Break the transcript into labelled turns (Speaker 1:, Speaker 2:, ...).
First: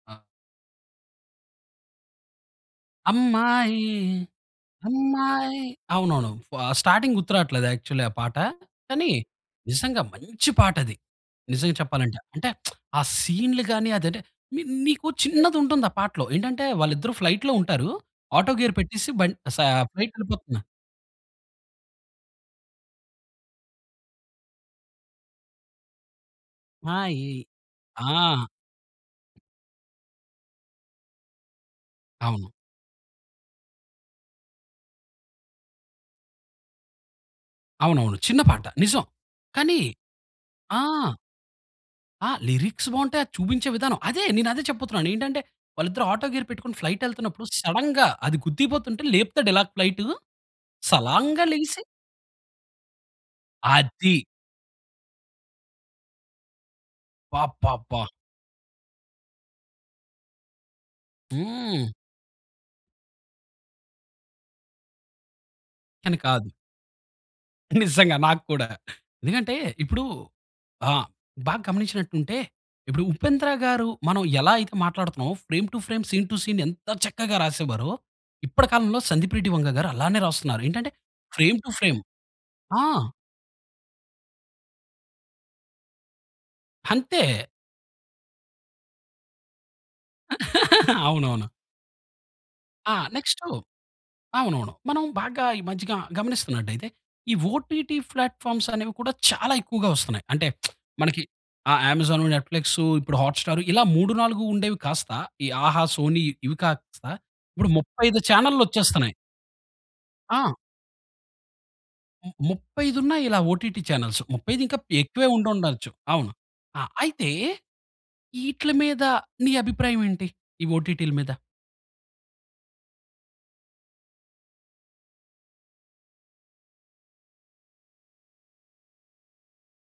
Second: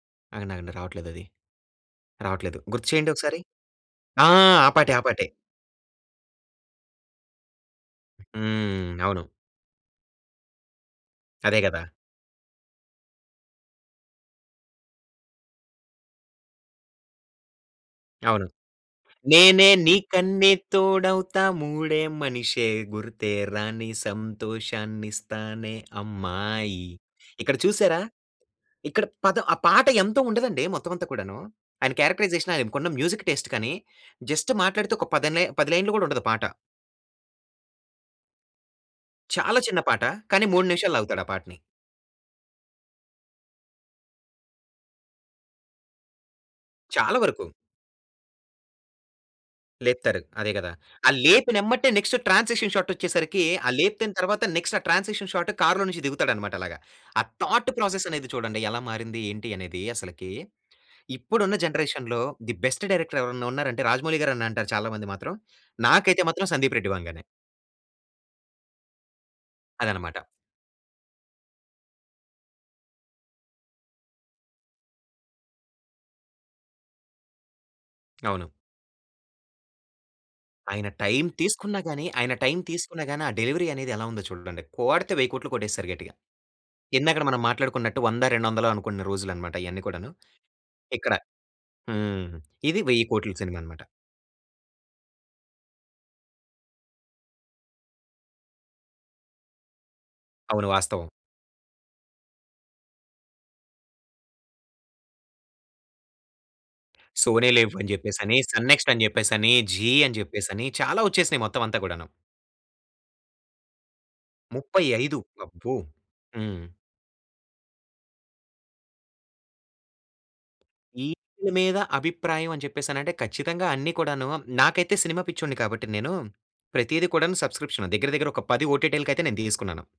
Speaker 1: ఆ!
Speaker 2: ఆగండాగండి, రావట్లేదది. రావట్లేదు. గుర్తు చేయండి ఒకసారి.
Speaker 1: అమ్మాయి,
Speaker 2: ఆ! ఆ పాటే. ఆ పాటే.
Speaker 1: అమ్మాయి. అవునువును. వ స్టార్టింగ్ గుర్తు రావట్లేదు యాక్చువల్ ఆ పాట.
Speaker 2: హ్మ్.
Speaker 1: కానీ
Speaker 2: అవును.
Speaker 1: నిజంగా మంచి పాటది.
Speaker 2: అదే
Speaker 1: నిజంగా
Speaker 2: కదా!
Speaker 1: చెప్పాలంటే. అంటె ఆ సీన్‌లు గాని అది అంటే మీ మీకు చిన్నది ఉంటుంది ఆ పాటలో. ఏంటంటే వాళ్ళిద్దరు ఫ్లైట్‌లో ఉంటారు.
Speaker 2: అవును.
Speaker 1: ఆటో గేర్ పెట్టేసి బన్ సా
Speaker 2: నేనే
Speaker 1: ఫ్లైట్
Speaker 2: నీకన్నీ
Speaker 1: వెళ్ళిపోతున్నారు.
Speaker 2: తోడవుతా మూడే మనిషే గుర్తే రాని సంతోషాన్నిస్తానే అమ్మాయి.
Speaker 1: ఆ! ఈ
Speaker 2: ఇక్కడ చూసారా?
Speaker 1: ఆ!
Speaker 2: ఇక్కడ పదం ఆ పాట ఎంతో ఉండదండి మొత్తం అంతా కూడాను. ఆయన
Speaker 1: అవును.
Speaker 2: క్యారెక్టరైజేషన్ ఆయనకున్న మ్యూజిక్ టేస్ట్ కానీ జస్ట్ మాట్లాడితే ఒక పది లై 10 లైన్‌లు కూడా ఉండదు ఆ పాట.
Speaker 1: అవునవును. చిన్న పాట. నిజం.
Speaker 2: చాలా
Speaker 1: కానీ
Speaker 2: చిన్న పాట. కానీ 3
Speaker 1: ఆ!
Speaker 2: నిమిషాలు లాగుతాడు ఆ పాటని.
Speaker 1: ఆ! లిరిక్స్ బావుంటాయి అది చూపించే విధానం. అదే నేనదే చెప్పబోతున్నాను. ఏంటంటే వాళ్ళిద్దరు ఆటో గేర్ పెట్టుకొని ఫ్లైట్
Speaker 2: చాలా వరకు.
Speaker 1: ఎళ్తున్నప్పుడు సడెన్‌గా అది గుద్దేయపోతుంటే లేపుతాడు ఇలా ఫ్లైటు.
Speaker 2: లేపుతారు. అదే కదా! ఆ
Speaker 1: సలాన్‌గా లేగిసి
Speaker 2: లేపినెంబటే నెక్స్ట్ ట్రాన్సిక్షన్ షాట్ వచ్చేసరికి ఆ లేపిన
Speaker 1: అది.
Speaker 2: తర్వాత నెక్స్ట్ ఆ ట్రాన్సిక్షన్ షాట్ కార్‌లో నుంచి దిగుతాడన్నమాట అలాగా. ఆ థాట్
Speaker 1: అబ్బబ్బబ్బా!
Speaker 2: ప్రాసెస్ అనేది చూడండి ఎలా మారింది? ఏంటి? అనేది అసలకి. ఇప్పుడున్న
Speaker 1: హ్మ్.
Speaker 2: జనరేషన్‌లో ది బెస్ట్ డైరెక్టర్ ఎవరైనా ఉన్నారంటే రాజమౌళి గారు అని అంటారు చాలా మంది మాత్రం.
Speaker 1: కానీ
Speaker 2: నాకైతే మాత్రం
Speaker 1: కాదు.
Speaker 2: సందీప్ రెడ్డి వంగానే.
Speaker 1: నిజంగా. నాకు కూడా. ఎందుకంటే ఇప్పుడు
Speaker 2: అదనమాట.
Speaker 1: ఆహ్, బాగా గమనించినట్టు ఉంటే ఇప్పుడు ఉపేంద్ర గారు మనం ఎలా అయితే మాట్లాడుతున్నామో frame to frame, scene to scene ఎంత చక్కగా రాసేవారో.
Speaker 2: అవును.
Speaker 1: ఇప్పటి కాలంలో సందీప్ రెడ్డి వంగ గారు అలానే రాస్తున్నారు
Speaker 2: ఆయన
Speaker 1: ఏంటంటే
Speaker 2: టైమ్
Speaker 1: ఫ్రేమ్ టూ
Speaker 2: తీసుకున్నా
Speaker 1: ఫ్రేమ్.
Speaker 2: గాని ఆయన టైమ్
Speaker 1: ఆ!
Speaker 2: తీసుకున్నా గాని ఆ డెలివరీ అనేది ఎలా ఉందో చూడండి. కోడితే 10000000000 కొట్టేస్తారు గట్టిగా.
Speaker 1: అంతే.
Speaker 2: ఇందాకడ మనం మాట్లాడుకున్నట్టు వంద, రెండు వందలో అనుకున్న రోజులన్నమాట ఇయన్నీ కూడాను. ఇక్కడ.
Speaker 1: అవునవును.
Speaker 2: హ్మ్. ఇది
Speaker 1: ఆ!
Speaker 2: 10000000000
Speaker 1: నెక్స్ట్
Speaker 2: సినిమా అన్నమాట.
Speaker 1: అవునువును. మనం బాగా ఈ మధ్య గా గమనిస్తున్నట్టయితే ఈ ఓటీటీ ప్లాట్ ఫామ్స్ అనేవి కూడా చాలా ఎక్కువగా వస్తున్నాయి. అంటే
Speaker 2: అవును, వాస్తవం.
Speaker 1: మనకి ఆహ్, అమెజాను, నెట్ ఫ్లిక్సు ఇప్పుడు హాట్ స్టారు ఇలా 3, 4 ఉండేవి కాస్త ఈ ఆహా, సోనీ ఇవి కాస్త
Speaker 2: సోనీ
Speaker 1: ఇప్పుడు
Speaker 2: లివ్ అని
Speaker 1: 35
Speaker 2: చెప్పేసని, సన్ నెక్స్ట్ అని
Speaker 1: చానల్‌ల్లోచ్చేస్తున్నాయి.
Speaker 2: చెప్పేసని, జీ అని
Speaker 1: ఆ!
Speaker 2: చెప్పేసని చాలా వచ్చేసినాయి మొత్తం అంతా కూడాను.
Speaker 1: ము ముప్పై ఐదు ఉనన్నాయిలా ఓటీటీ చానెల్సు. 35 ఇంకా
Speaker 2: 35
Speaker 1: ఎక్కువే ఉండి
Speaker 2: అబ్బో!
Speaker 1: ఉండచ్చు. అవును.
Speaker 2: హ్మ్.
Speaker 1: ఆ! అయితే ఈట్ల మీద ని అభిప్రాయం ఏంటి ఈ ఓటీటీల మీద?
Speaker 2: ఈట్ల మీద అభిప్రాయం అని చెప్పేసనంటే ఖచ్చితంగా అన్ని కూడాను నాకైతే సినిమా పిచ్చోడిని కాబట్టి నేను ప్రతిది కూడాను సబ్స్క్రిప్షన్ దగ్గర దగ్గర ఒక పది ఓటీటీలకైతే నేను తీసుకున్నాను.